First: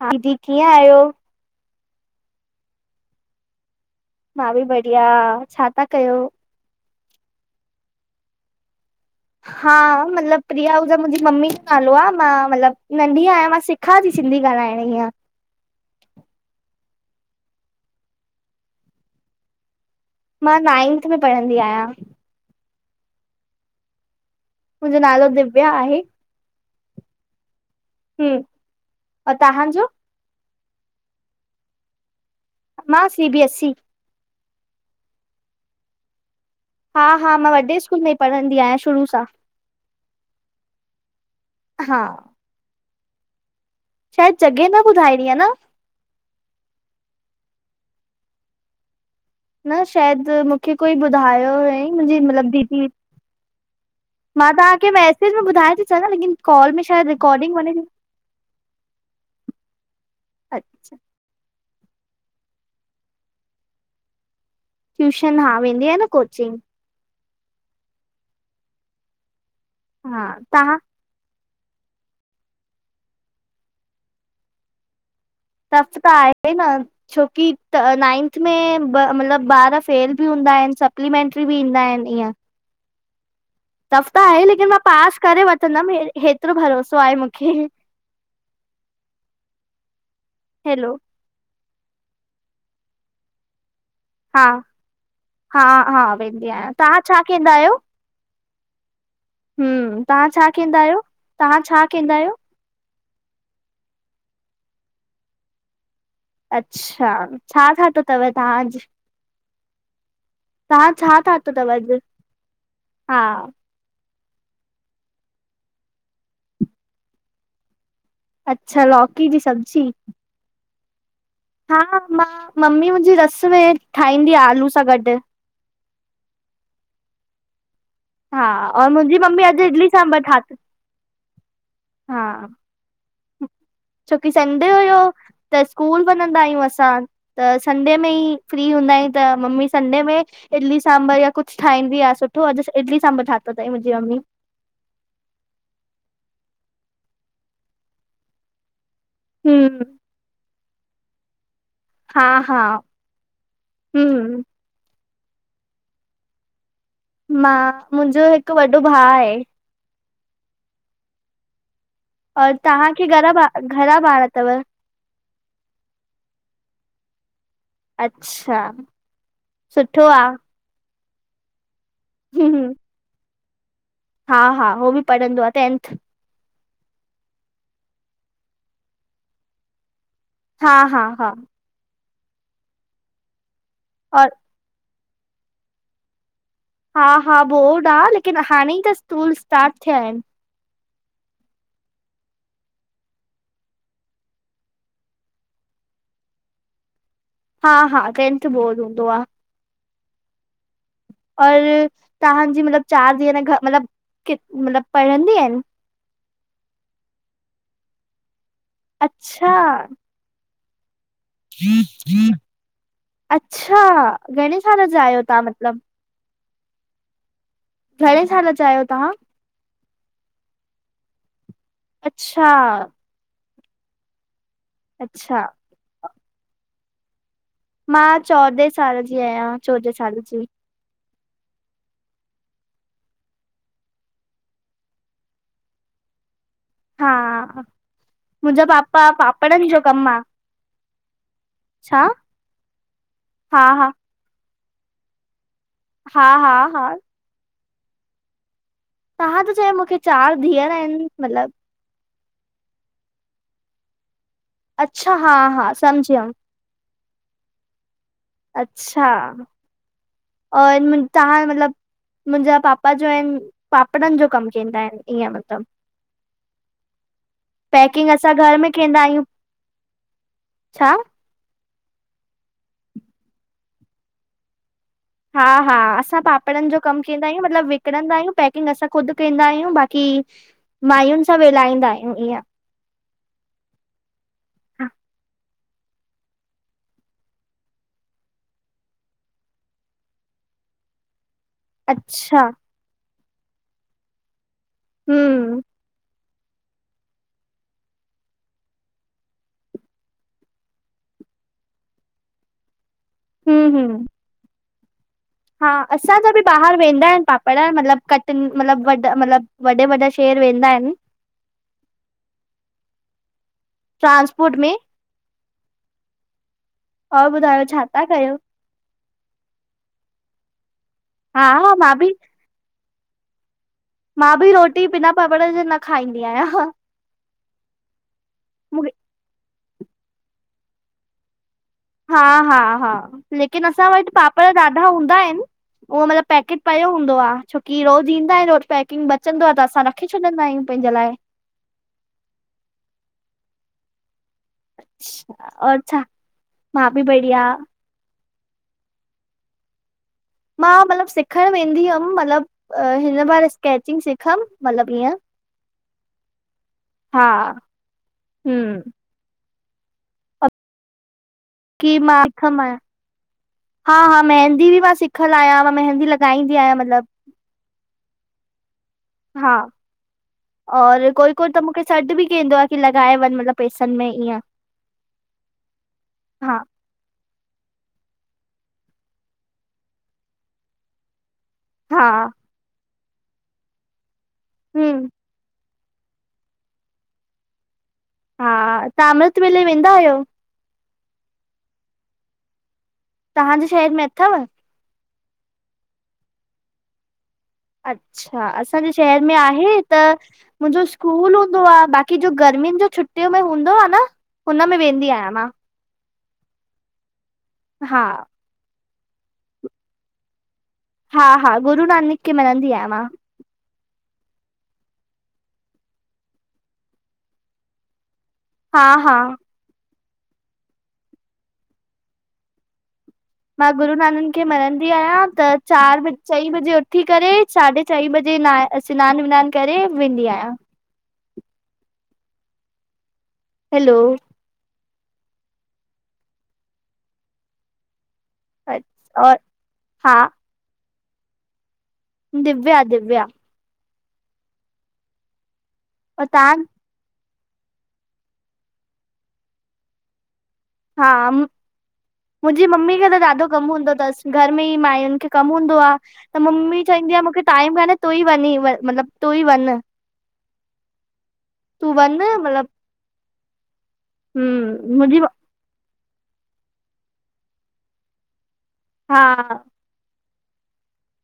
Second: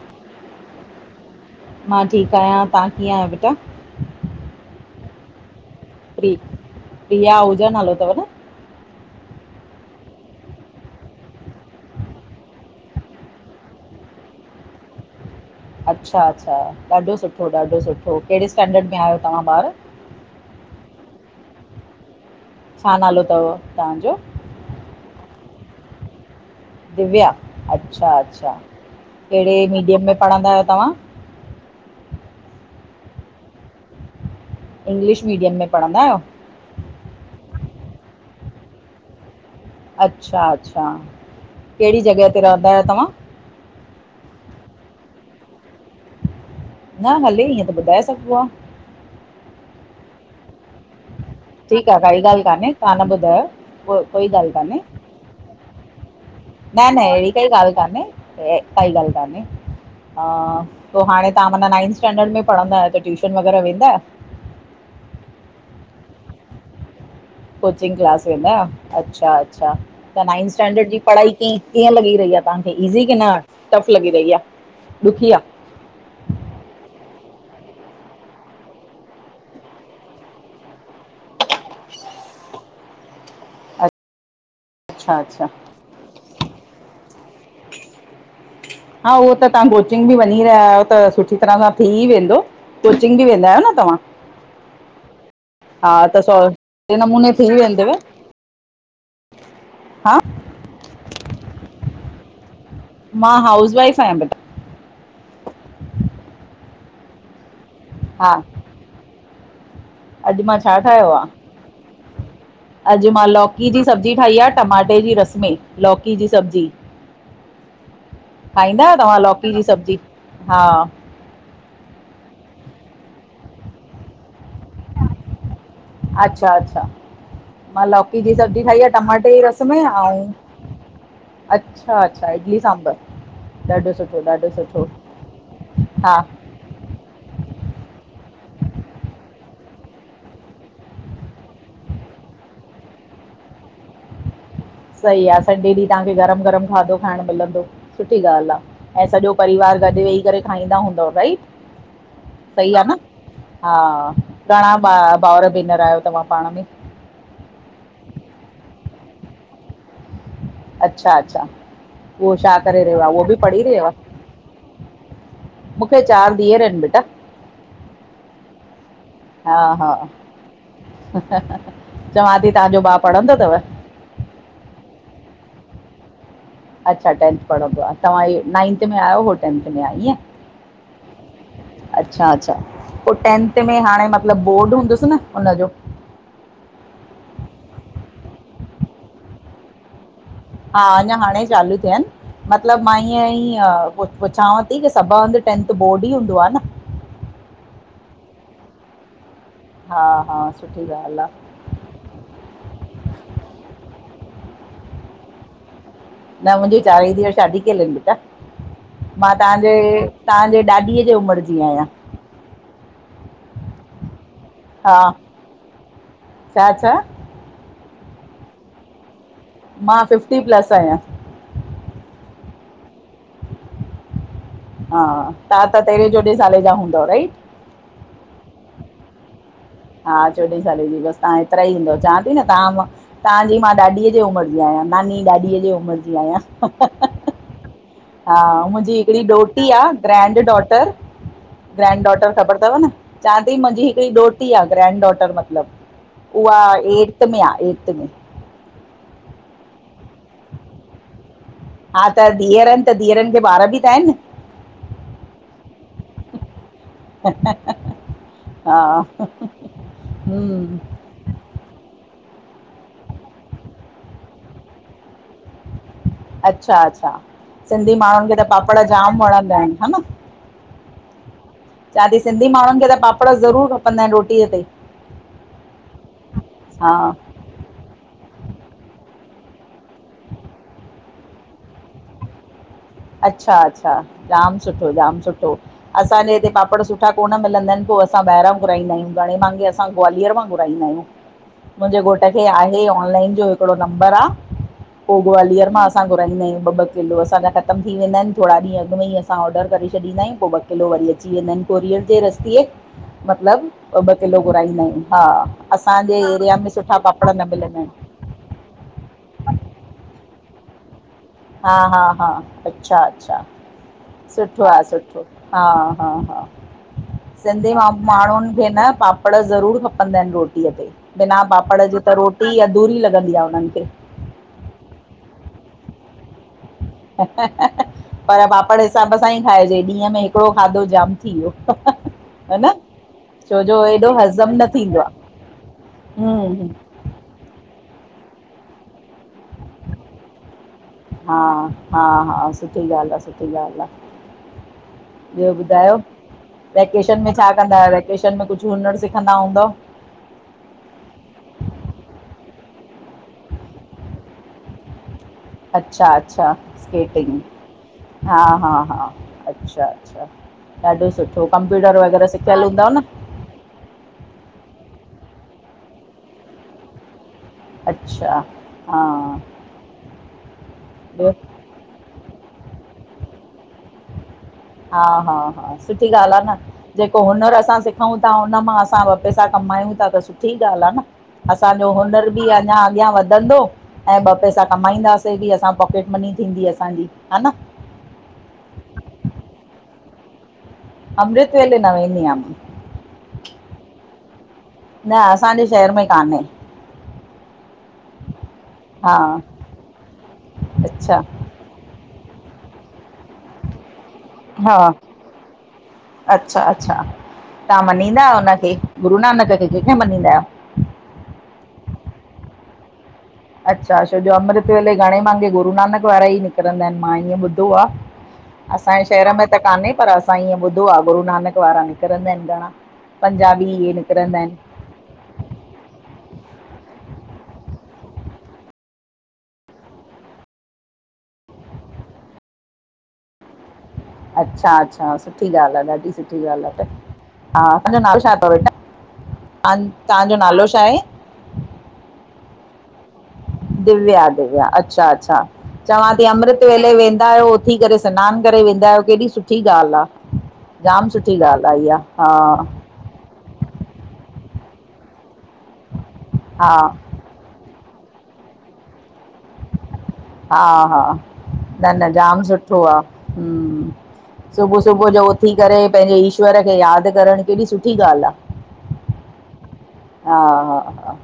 हा दीदी कीअं आहियो? मां ठीकु आहियां तव्हां कीअं आहियो बेटा? मां बि बढ़िया छा था कयो? पिया आहजा नालो अथव न? हा मतिलबु प्रिया मुंहिंजी मम्मी जो नालो आहे मां मतिलबु नंढी आहियां मां सिखां थी। सिंधी ॻाल्हाइणी। अच्छा अच्छा ॾाढो सुठो ॾाढो सुठो कहिड़े स्टैंडर्ड में आहियो तव्हां ॿार? मां नाइंथ में पढ़ंदी आहियां। छा नालो अथव तव्हांजो? मुंहिंजो नालो दिव्या आहे। दिव्या अच्छा हूं अच्छा और कहिड़े तव्हांजो? मीडियम में पढ़ंदा आहियो? तव्हां, मां, सीबीएस सी इंग्लिश मीडियम में पढ़ंदा आहियो? हा हा, मां वॾे स्कूल में ई पढ़ंदी आहियां शुरू सां। अच्छा अच्छा, हा। कहिड़ी जॻह ते रहंदा आहियो तव्हां? शायदि जॻह न ॿुधाईणी आहे न? न, हले ईअं त ॿुधाए सघबो आहे। न, शायदि मूंखे कोई। बुधायो ठीकु हुयईं आहे मुंझी काई ॻाल्हि मत्लब कान्हे दीदी, तव्हां न ॿुधायो को कोई ॻाल्हि मां कान्हे तवांखे मैसेज मे बुधाए। च ल। न न, अहिड़ी काई ॻाल्हि कान्हे काई ॻाल्हि कोन्हे। अच्छा, पोइ हाणे तव्हां माना नाइंथ स्टैडर्ड में पढ़ंदा आहियो त, ट्यूशन वग़ैरह वेंदा आहियो? ट्यूशन, हा वेंदी आहे न कोचिंग। क्लास वेंदा, अछा अछा त हा नाइंथ तव्हां स्टैंडर्ड जी पढ़ाई। ईअं लॻी रही आहे तव्हांखे ईज़ी की न टफ लॻी रही आहे, ॾुखी आहे। टफ त आहे न, छोकी नाइंथ में मतलबु ॿार फेल बि हूंदा। इंदा आहिनि सप्लीमेंट्री बि ईंदा आहिनि ईअं। टफ़ त आहे लेकिन मां पास अच्छा करे अच्छा वठंदमि हेतिरो भरोसो आहे मूंखे। हा, उहो त तव्हां कोचिंग बि वञी रहिया आहियो, हैलो त सुठी तरह सां। थी वेंदो, कोचिंग बि वेंदा आहियो न तव्हां। हा हा त वेंदी आहियां से तव्हां छा नमूने थी वेंदव। हम, हा तव्हां छा कंदा आहियो? तव्हां छा कंदा आहियो? मां, हाउस वाइफ आयां बेटा। अच्छा, छा थाद्दो अथव हा तव्हां अज। अॼु मां छा ठाहियो आहे? अथव अॼु अॼु हा मां लौकी जी सबजी सब्जी ठही आहे, टमाटे जी रस में लौकी जी सब्जी। खाईंदा आहियो तव्हां लौकी जी सब्जी, हा। हा, मां ममी मुंहिंजी रस में ठाहींदी आहे आलू सां गॾु। अच्छा अच्छा। मां लौकी जी हा सब्जी खाई और आहे मुंहिंजी टमाटे जी मम्मी रस अॼु में इडली सांभर ऐंऊ, ठातो अच्छा हा अच्छा, इडली सांबर। छोकी संडे हुयो त स्कूल हा वञंदा आहियूं असां त संडे में ई फ्रीूं। हूंदा त मम्मी संडे में इडली सांभर या कुझु ठाहींदी आहे सुठो अॼु इडली सांभर ठायो अथई मुंहिंजी मम्मी। सही आहे संडे ॾींहुं तव्हांखे गरम गरम खाधो खाइण मिलंदो सुठी ॻाल्हि आहे। ऐं, सॼो परिवार हम्म गॾु वेही करे खाईंदा हूंदव राइट। हा हा सही आहे न, हा हम्म घणा भावउर भेनर आहियो तव्हां पाण में? मां, मुंहिंजो हिकु वॾो भाउ आहे। अच्छा अच्छा उहो और छा करे रहियो तव्हांखे आहे? उहो घणा बि ॿार पढ़ी रहि आहे। घणा ॿार अथव मूंखे चारि धीअर आहिनि बेटा। अच्छा। हा हा, सुठो आहे चवां थी हम्म, तव्हांजो भा पढ़ंदो अथव। हा हा, उहो बि पढ़ंदो आहे टेंथ। अच्छा, टेंथ पढ़ंदो आहे तव्हां नाइंथ में आहियो उह टेंथ में आहे इएंं। हा हा हा। अच्छा अच्छा, पोइ टेंथ में हाणे और मतलबु बोर्ड हूंदुसि न, हुनजो। हा हा बोर्ड आ लेकिन हाणे ई त स्कूल स्टार्ट थिया आहिनि। हा, अञा हाणे चालू थिया आहिनि। मतलबु मां ईअं ई पुछांव थी की सभ हंधि टेंथ बोर्ड ई हूंदो आहे न। हा हा, टेंथ बोर्ड हूंदो आहे। हा हा। सुठी ॻाल्हि आहे और तव्हांजी मतलब चार ींह न घ मतलब क मतलब पढ़ंदी आहिनि? न मुंहिंजी चारई धीअ शादी कयल आहिनि बेटा मां अच्छा तव्हांजे, तव्हांजे ॾाॾीअ जे उमिरि जी आहियां [unintelligible] अच्छा, घणे साल जा आहियो तव्हां मतलब? छा-छा? घणे साल ज़ा आयो तव्हां? मां, फिफ्टी प्लस आहियां। अच्छा। हा, अच्छा तव्हां त तेरहें चोॾहें साल जा हूंदव राइट। मां, चौॾहें साल जी आहियां। चोॾहें हा, साल जी चोॾह साल जी बस। तव्हां हेतिरा ईंदव चवां थी न तव्हां मां तव्हांजी मां ॾाॾीअ जे उमिरि जी आहियां नानी ॾाॾीअ जी उमिरि जी आहियां। हां। हा मुंहिंजी हिकिड़ी डोटी आहे कमु आ ग्रैंड डॉटर। छा ग्रैंड डॉटर ख़बर अथव न, चवां अई हा मुंहिंजी हा हिकिड़ी डोट ग्रैंड डॉटर मत्लब हा हा उहा हा एर्थ में आहे एर्थ में। तव्हां त च मूंखे चार धीअर आहिनि मतलबु हा, त धीअरनि त धीअरनि खे ॿार बि त आहिनि। अच्छा, हा-हा समझियम। ह अच्छा, हम्म और तव्हां मतलब मुंहिंजा पापा जो आहिनि पापड़नि जो कमु कंदा आहिनि ईअं मतलबु अच्छा-अच्छा। सिंधी पैकिंग असां माण्हुनि खे त घर में पापड़ कंदा जाम आहियूं वणंदा आहिनि हा न। छा? चव थी सिंधी माण्हुनि खे त पापड़ ज़रूरु खपंदा आहिनि रोटीअ ते। हा हा, असां पापड़नि जो कमु हा कंदा आहियूं मतिलबु विकिणंदा आहियूं पैकिंग असां ख़ुदि कंदा आहियूं, बाक़ी माययुनि सां वेलाईंदा आहियूं ईअं। अच्छा अच्छा, जाम हा, सुठो जाम सुठो असांजे हिते पापड़ सुठा कोन मिलंदा आहिनि पोइ अस ॿाहिरां घुराईंद आहियूं घणे भांगे असां ग्वालियर मां घुाययूं खाईंद आहियूं। मुंहिंजे घोट खे अच्छा आहे ऑनलाइन जो हिक्ड़ो नंबर आहे पोइ हम्म ग्वालियर मां असां पाईंदा आहिय ॿ-ब किलो असां ख़तमु थी वेंदा आहिनि थोरा ॾींहं अॻु में ई असां ऑडर करे छॾींदा आहियूं पोइ ॿकिलो वरी अची वेंदा आहिनि कोरियर जे रस्तीअ ते। मतलब हम्म हम्म ब-ब किलो घुराइंदा आयूँ। हा, असांजा बि ॿाहिरि वेंदा आहिनि न पापड़ मिलंदा आहिनि मतलबु कटनी मतलबु वॾा मतलबु वॾा वॾा शहर। वेंदा आहिनि न। हा हा हा, अच्छा अच्छा ट्रांसपोर्ट सुठो में आहे सुठो, हा हा हा। और ॿुधायो सिंधी छा था कयो माण्हुनि खे न पाप पापड़ ज़रूरु खपंदा आहिनि रोटीअ ते बिना हा हा पापड़ मां जे बि त रोटी अधुरी लॻंदी आहे उन्हनि खे। मां बि रोटी बिना पापड़नि जे न खाईंदी आहियां। पर पापड़ मूंखे हिसाब सां ई खाइजे, ॾींहं में हिकिड़ो खाधो जाम थी वियो। हा हा ह न हा, लेकिन छोजो असां वटि एॾो पापड़ हज़म न ॾाढा थींदो आ हूंदा आहिनि। उहो मतलबु हम्म पैकेट हम्म, पियो हूंदो आहे, छोकी रोज़ इंदा आइन्न ओर पैकिंग चंदो आहे त असां रखे छॾंदा आहियूं पंहिंजे लाइ। हा हा हा सुठी ॻाल्हि आ सुठी ॿियो और ॿुधायो छा मां बि वेकेशन बढ़िया छा कंदा आयो? किचन में कुझु हुनरु सिखंदा हूंदा मां मतलबु सिखणु वेंदी हुयमि, मतलबु हिन बार स्केचिंग सिखियमि मतलबु हअं। अच्छा, अच्छा, स्केटिंग हा! हा! हम्म हा! अच्छा, अच्छा ॾाढो सुठो कंप्यूटर की मां वग़ैरह सिखियल सिखमि आहियां हूंदव न। हा, हा मेहंदी बि मां सिखल आयाम, मेहंदी लॻाईंदी आहियां मतिलबु अच्छा, हा। हा और ॿियो कोई कोई त मुखे सॾु बि कंदो आहे की लॻाए वञ मतिलबु पेसनि में ईअं। हा हा हा सुठी ॻाल्हि आहे न हा जे पोइ हुनर असां सिखूं था, हुन मां असां ॿ पैसा कमायूं था त सुठी ॻाल्हि आ न। असांजो हुनर हा बि अञा अॻियां वधंदो ऐं ॿ पैसा हम्म कमाईंदासीं बि असां। पॉकेट मनी थींदी असांजी, हा न। हा, तां अमृत वेले वेंदा आहियो? अमृत वेले न वेंंदी आ मां। तव्हांजे शहर में अथव? न असांजे शहर में कान्हे अच्छा असांजे हा शहर में आहे त मुंहिंजो अच्छा स्कूल हूंदो आहे बाक़ी की जो गर्मीुनि जो छुटयू में हूंदो आ न, हुन हा मै वेंदी आहियां मां। अच्छा अच्छा तव्हां हा मञीदा आहियो? उनखे गुरू नानक खे कंहिंखे मञिदां आहियो। हा, हा गुरु नानक खेे मन्नदी आह मां। अच्छा अच्छा, जो अमृत वेले घणे भांगे गुरू नानक वारा ई निकिरंदा आहिनि मां ईअं ॿुधो आ। हा असांजे हा शहर में त कान्हे पर असां ईअं ॿुधो आ गुरुनानक वारा निकिरंदा आहिनि घणा। पंजाबी मां इहे गुरू नानक निकिरंदा खे आहिनि मनन्दी आहियां त चारि ब, चईं बजे उथी करे साढे चईं बजे, न सनानु, वनान करे वेंदी आहियां। हैलो अच्छा, अच्छा सुठी ॻाल्हि आ, ॾाढी सुठी ॻाल्हि आ। तुहंजो नाल छा थव वेटा, और तां हा तांजो नालो छा आहे? दिव्या, दिव्या। दिव्या दिव्या अच्छा अच्छा चवां थी और तव्हां अमृत वेले वें वेंदा आहियो, उथी करे सनानु करे वेंदा आहियो, केॾी सुठी ॻाल्हि आ। जाम हा सुठी ॻाल्हि आ, इहा हा। कम हूंदो थस। घर में ई माईट खे कम हूंदो आ त मम्मी हा चईंदी आ मुखे टाइम मैनेज तूं ई वञी व मतलब तूं ई वन। हा हा। न, वञ न जाम मतिलबु सुठो आ। हू, सुबुह, हम्म सुबुह मुंहिंजी जो उथी करे पंहिंजे ईश्वर खे यादि करणु केॾी सुठी ॻाल्हि आ। हा हा, हा, हा।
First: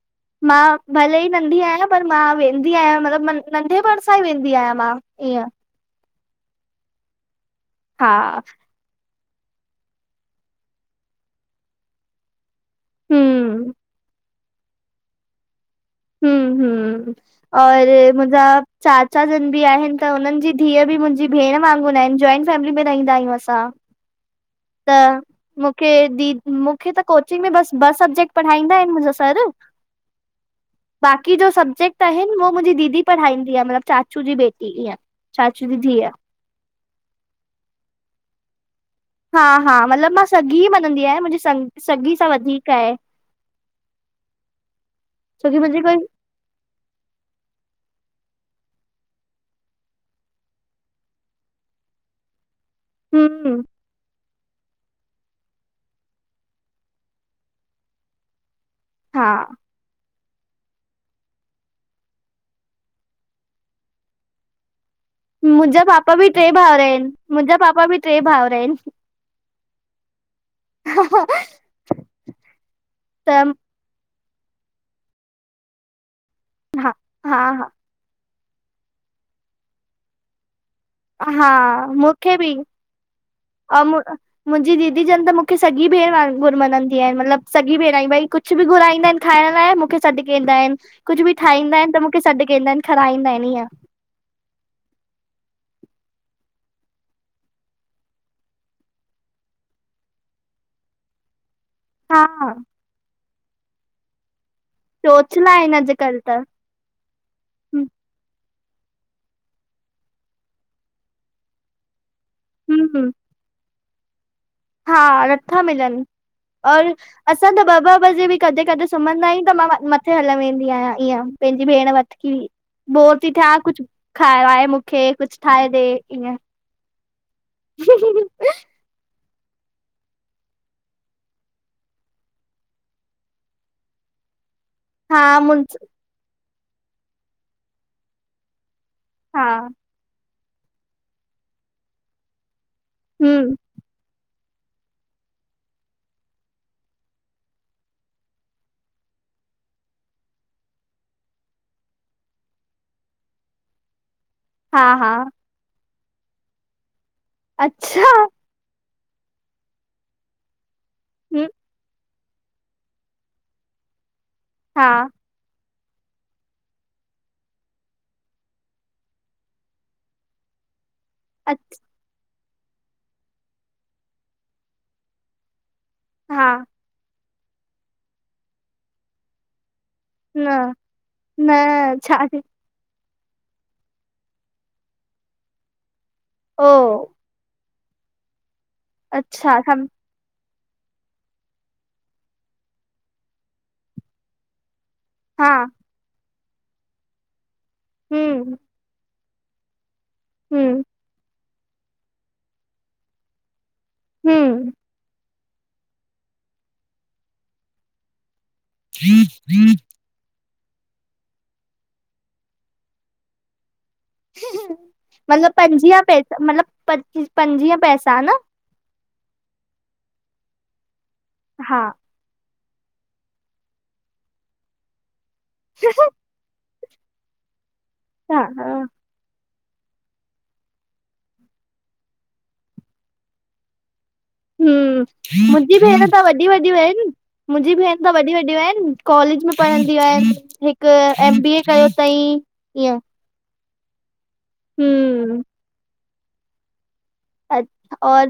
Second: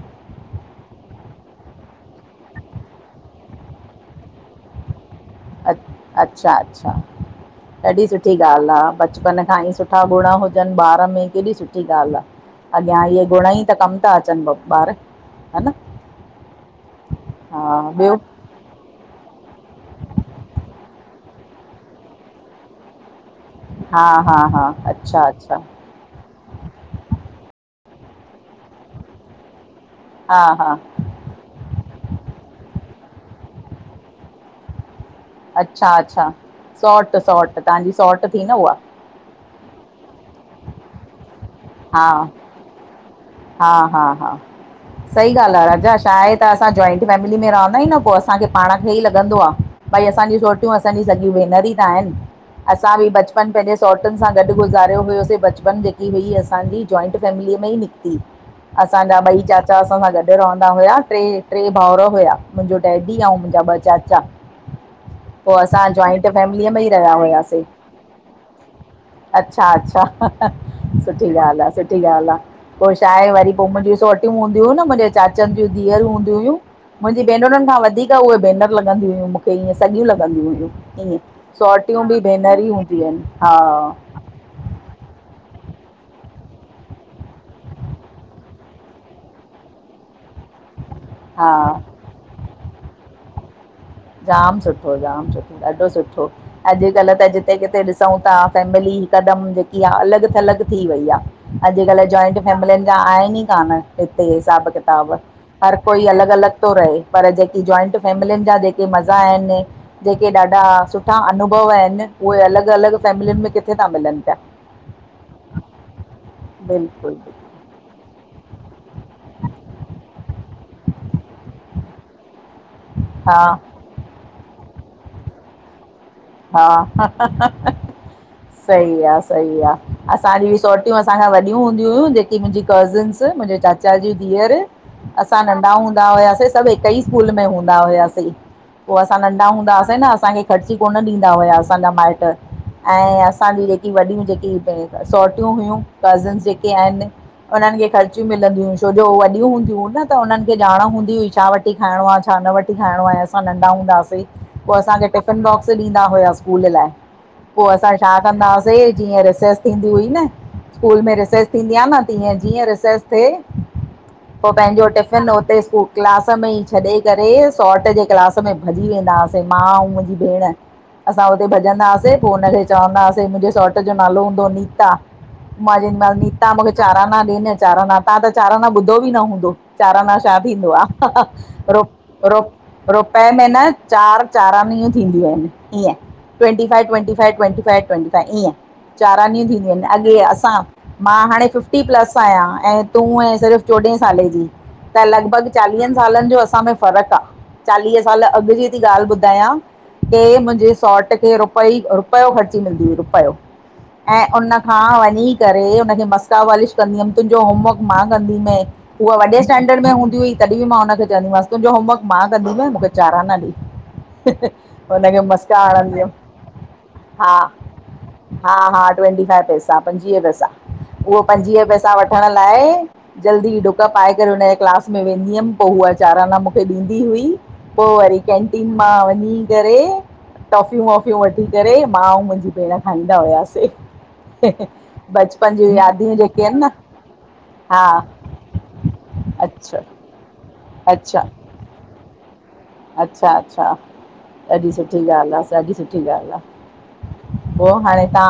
मां भले ई नंढी आहियां, पर मां वेंदी आहियां मतलबु नंढिपिण सां ई वेंदी आहियां मां। ईअं अ अच्छा अच्छा ॾाढी हा सुठी ॻाल्हि आहे ब बचपन खां ई सुठा गुण हुजनि ॿार में केॾी सुठी ॻाल्हि आ। अॻियां इहे गुण ई हम्म त कमु था अचनि ॿार हा न। हूं हूं हा और ॿियो मुंहिंजा चा काउसिन भी आहिनि त हुनननि जी धीउ बि मुंहिंजी भेण वांगुर आहिनि, जॉइंट फैमिली में रहंदा आहियूं असीं हा हा हा त अच्छा अच्छा मुखे द मुखे त कोचिंग में बस बस सब्जेक्ट पढ़ाईंदा आहिनि मुंजा सर। हा, हा बाक़ी जो सब्जेक्ट आहिनि उहो मुंहिंजी दीदी पढ़ाईंदी आ मतिलबु चाचू जी बेटी ईअ। अच्छा, अच्छा सॉट, सॉट तव्हांजी सॉट थी न उहा हा हा मतलबु मां सॻी मञंदी आहियां मुंहिंजी स हा सॻी सां वधीक आहे। हा, हा, हा सही ॻाल्हि छोकी आ मुंहिंजी राजा, कोई छा आहे त असां जॉइंट फैमिली में रहंदा आहियूं न पो असांखे पाण खे ई लॻंदो आ भई असांजी सोटियूं असांजी सॼी भेनर त आहिनि। असां बि बचपन हम्म पंहिंजे सौटुनि गॾु गुज़ारियो हुयोसीं बचपन जेकी हुई असांजी जॉइंट फैमिलीअ में ई निकिती असांजा हा ॿई चाचा असां सां गॾु रहंदा हुया टे भाउर हुया मुंहिंजो डैडी ऐं मुंहिंजा ॿ चाचा पोइ मुंहिंजा असां पापा जॉइंट बि टे फैमिलीअ भाउर में ई आहिनि रहिया मुंहिंजा हुआसीं। पापा बि टे भाउर आहिनि अच्छा अच्छा, सुठी ॻाल्हि आहे सुठी ॻाल्हि आहे पोइ छा आहे वरी त पोइ मुंहिंजी चोटियूं हूंदी हुयूं न मुंहिंजे चाचनि जूं धीअरूं हूंदी हुयूं, हा मुंहिंजी हा भेनरुनि हा खां वधीक उहे बैेनर लॻंदी हुयूं मूंखे ईअं सॼियूं लॻंदी हुयूं। ईअं हा सोटियूं मूंखे बि भेनर ई हूंदियूं आहिनि हा ऐं, मुंहिंजी दीदी जनि त मूंखे सॼी भेण घुरमञंदी आहिनि मतलबु सॻी भेण भई कुझु बि घुराईंदा आहिनि खाइण लाइ मूंखे सॾुकंदा आहिनि। कुझु बि हा ठाहींदा आहिनि त मूंखे सॾु कंदा आहिनि खाराईंदा आहिनि इीअं। जाम सुठो जाम सुठो ॾाढो सुठो, अॼुकल्ह त जिते किथे ॾिसूं था फैमिली कदम जेकी आहे अलॻि थलि थी वई आहे। अॼुकल्ह हा जॉइंट फैमिलिय जा आहिनि ई कान हिते हिसाब चोचला हर आहिनि कोई अॼुकल्ह अलॻि त अलॻि थो रहे पर जेकी हम्म जॉंट फमिल जा के मज़ा आहिनि जेके ॾाढा सुठा अनुभव आहिनि उहे अलॻि अलॻि हम्म, फैमिलियुनि में किथे कथे त मिलनि पिया हा नथा मिलनि। और बिल्कुलु असां त ॿ ॿ बजे बि कॾहिं कॾे सुम्हंदा आहियूं त मां मथे हल वेंदीमि ईअं पंहिंजी भेण वठ की बोर थी हा थियया कुझु खायो आहे मूंखे, कुझु ठाहे ॾे। ईअं हा ह सईी आहे। सही आहे असांजी रिसोटियूं असांखां वॾियूं हूंदी हुयूं जेकी मुंहिंजी कज़िन्स मुंहिंजे चाचा जी धीअर हा असां नंढा मुंहिंज हूंदा हुआसीं सभु हिक ई स्कूल में हूंदा हुआसीं। पोइ असां नंढा हा हूंदा हुआसीं न असांखे ख़र्ची कोन ॾींदा हुआ असांजा माइटु। ऐं हम्म असांजी जेकी वॾियूं जेकी सौटियूं हुयूं कज़न्स जेके आहिनि हुनननि खे ख़र्चिय मिलंदिय हुूं छो जो वॾियूं हूंदिय हुूं न त हुननि खे ॼाण हूंदी हुई छा वठी खाइणो आहे छा न वथि खाइणो आहे असां नंढा हूंदाआसीं पोइ हा असांखे हा टिफिन बॉक्स ॾींदा हुआ स्कूल लाइ, पोइ असां अच्छा छा कंदा हुआसीं जीअं रिसेच थींदी हुई न स्कूल में हम्म रिसेच थींदी आहे न तीअं जीअं रिसेस थिए, पोइ पंहिंजो हा टिफिन उते स्कू क्लास में ई छॾे करे सौट जे क्लास में भॼी वेंदा हुआसीं, मां ऐं मुंहिंजी भेण। असां हुते अ भॼंदा हुासीं, पोइ हुनखे चवंदाासीं मुंहिंजे सौट जो नालो हूंदो हो नीता। मां हा नीता मूंखे चाराना ॾिननि चाराना, तव्हां त चाराना ॿुधो बि न हूंदो। चाराना छा न थींदो आहे, न छा थी चार थींदियूं आहिनि ईअं ट्वैंटी ओ five twenty five twenty five. ईअं चारां ॾींहं अच्छा थींदियूं आहिनि सम अॻे असां मां हाणे फिफ्टी प्लस आहियां ऐं तूं ऐं सिर्फ़ु चोॾहें साले जी। त हा चालीनि सालनि जो असां में फ़र्क़क आहे, चालीह साल अॻु हम्म जी ॻाल्हि ॿुधां मुंहिंजे हम्म सौट खे रुपयो ख़र्ची मिलंदी हुई, रुपियो। ऐं उन हम्म खां वञी करे तुंहिंजो होमवर्क मां कंदी हूहा वॾे स्टैंडर्ड में हूंदी हुई। तॾहिं बि मां हुनखे चवंदीमांस, तुंहिंजो होमवर्क मां कंदीमांइ मूंखे चाराना ॾेई। मतिलब पंजीह पैसा न हां ट्वेंटी फाइव पैसा पन्जीव पैसा उहे पन्जीव हा पैसा वठड़ लाहे जल्दी ॾुक पाए करे हुनजे क्लास में वेंदी हुयमि पोइ उहा चाराना मूंखे ॾींदी हुई। पोइ वरी हा कैंटीन मां वञी करे टॉफियूं वॉफ़ियूं वठी करे मां ऐं मुंहिंजी भेण खाईंदा हुआसीं। हूं, बचपन जूं मुंहिंजी भेण यादियूं त जेके वॾीूं न वॾियूं आहिनि। मुंहिंजी हा भेण त वॾी वॾियूं आहिनि, कॉलेज में अच्छा पढ़ंदी आहिनि, हिकु अच्छा एम बी ए कयो अथईं। अच्छा अच्छा। सुठी ॻाल्हि हम्म आहे ॾाढी सुठी ॻाल्हि आहे, अ- पोइ हाणे और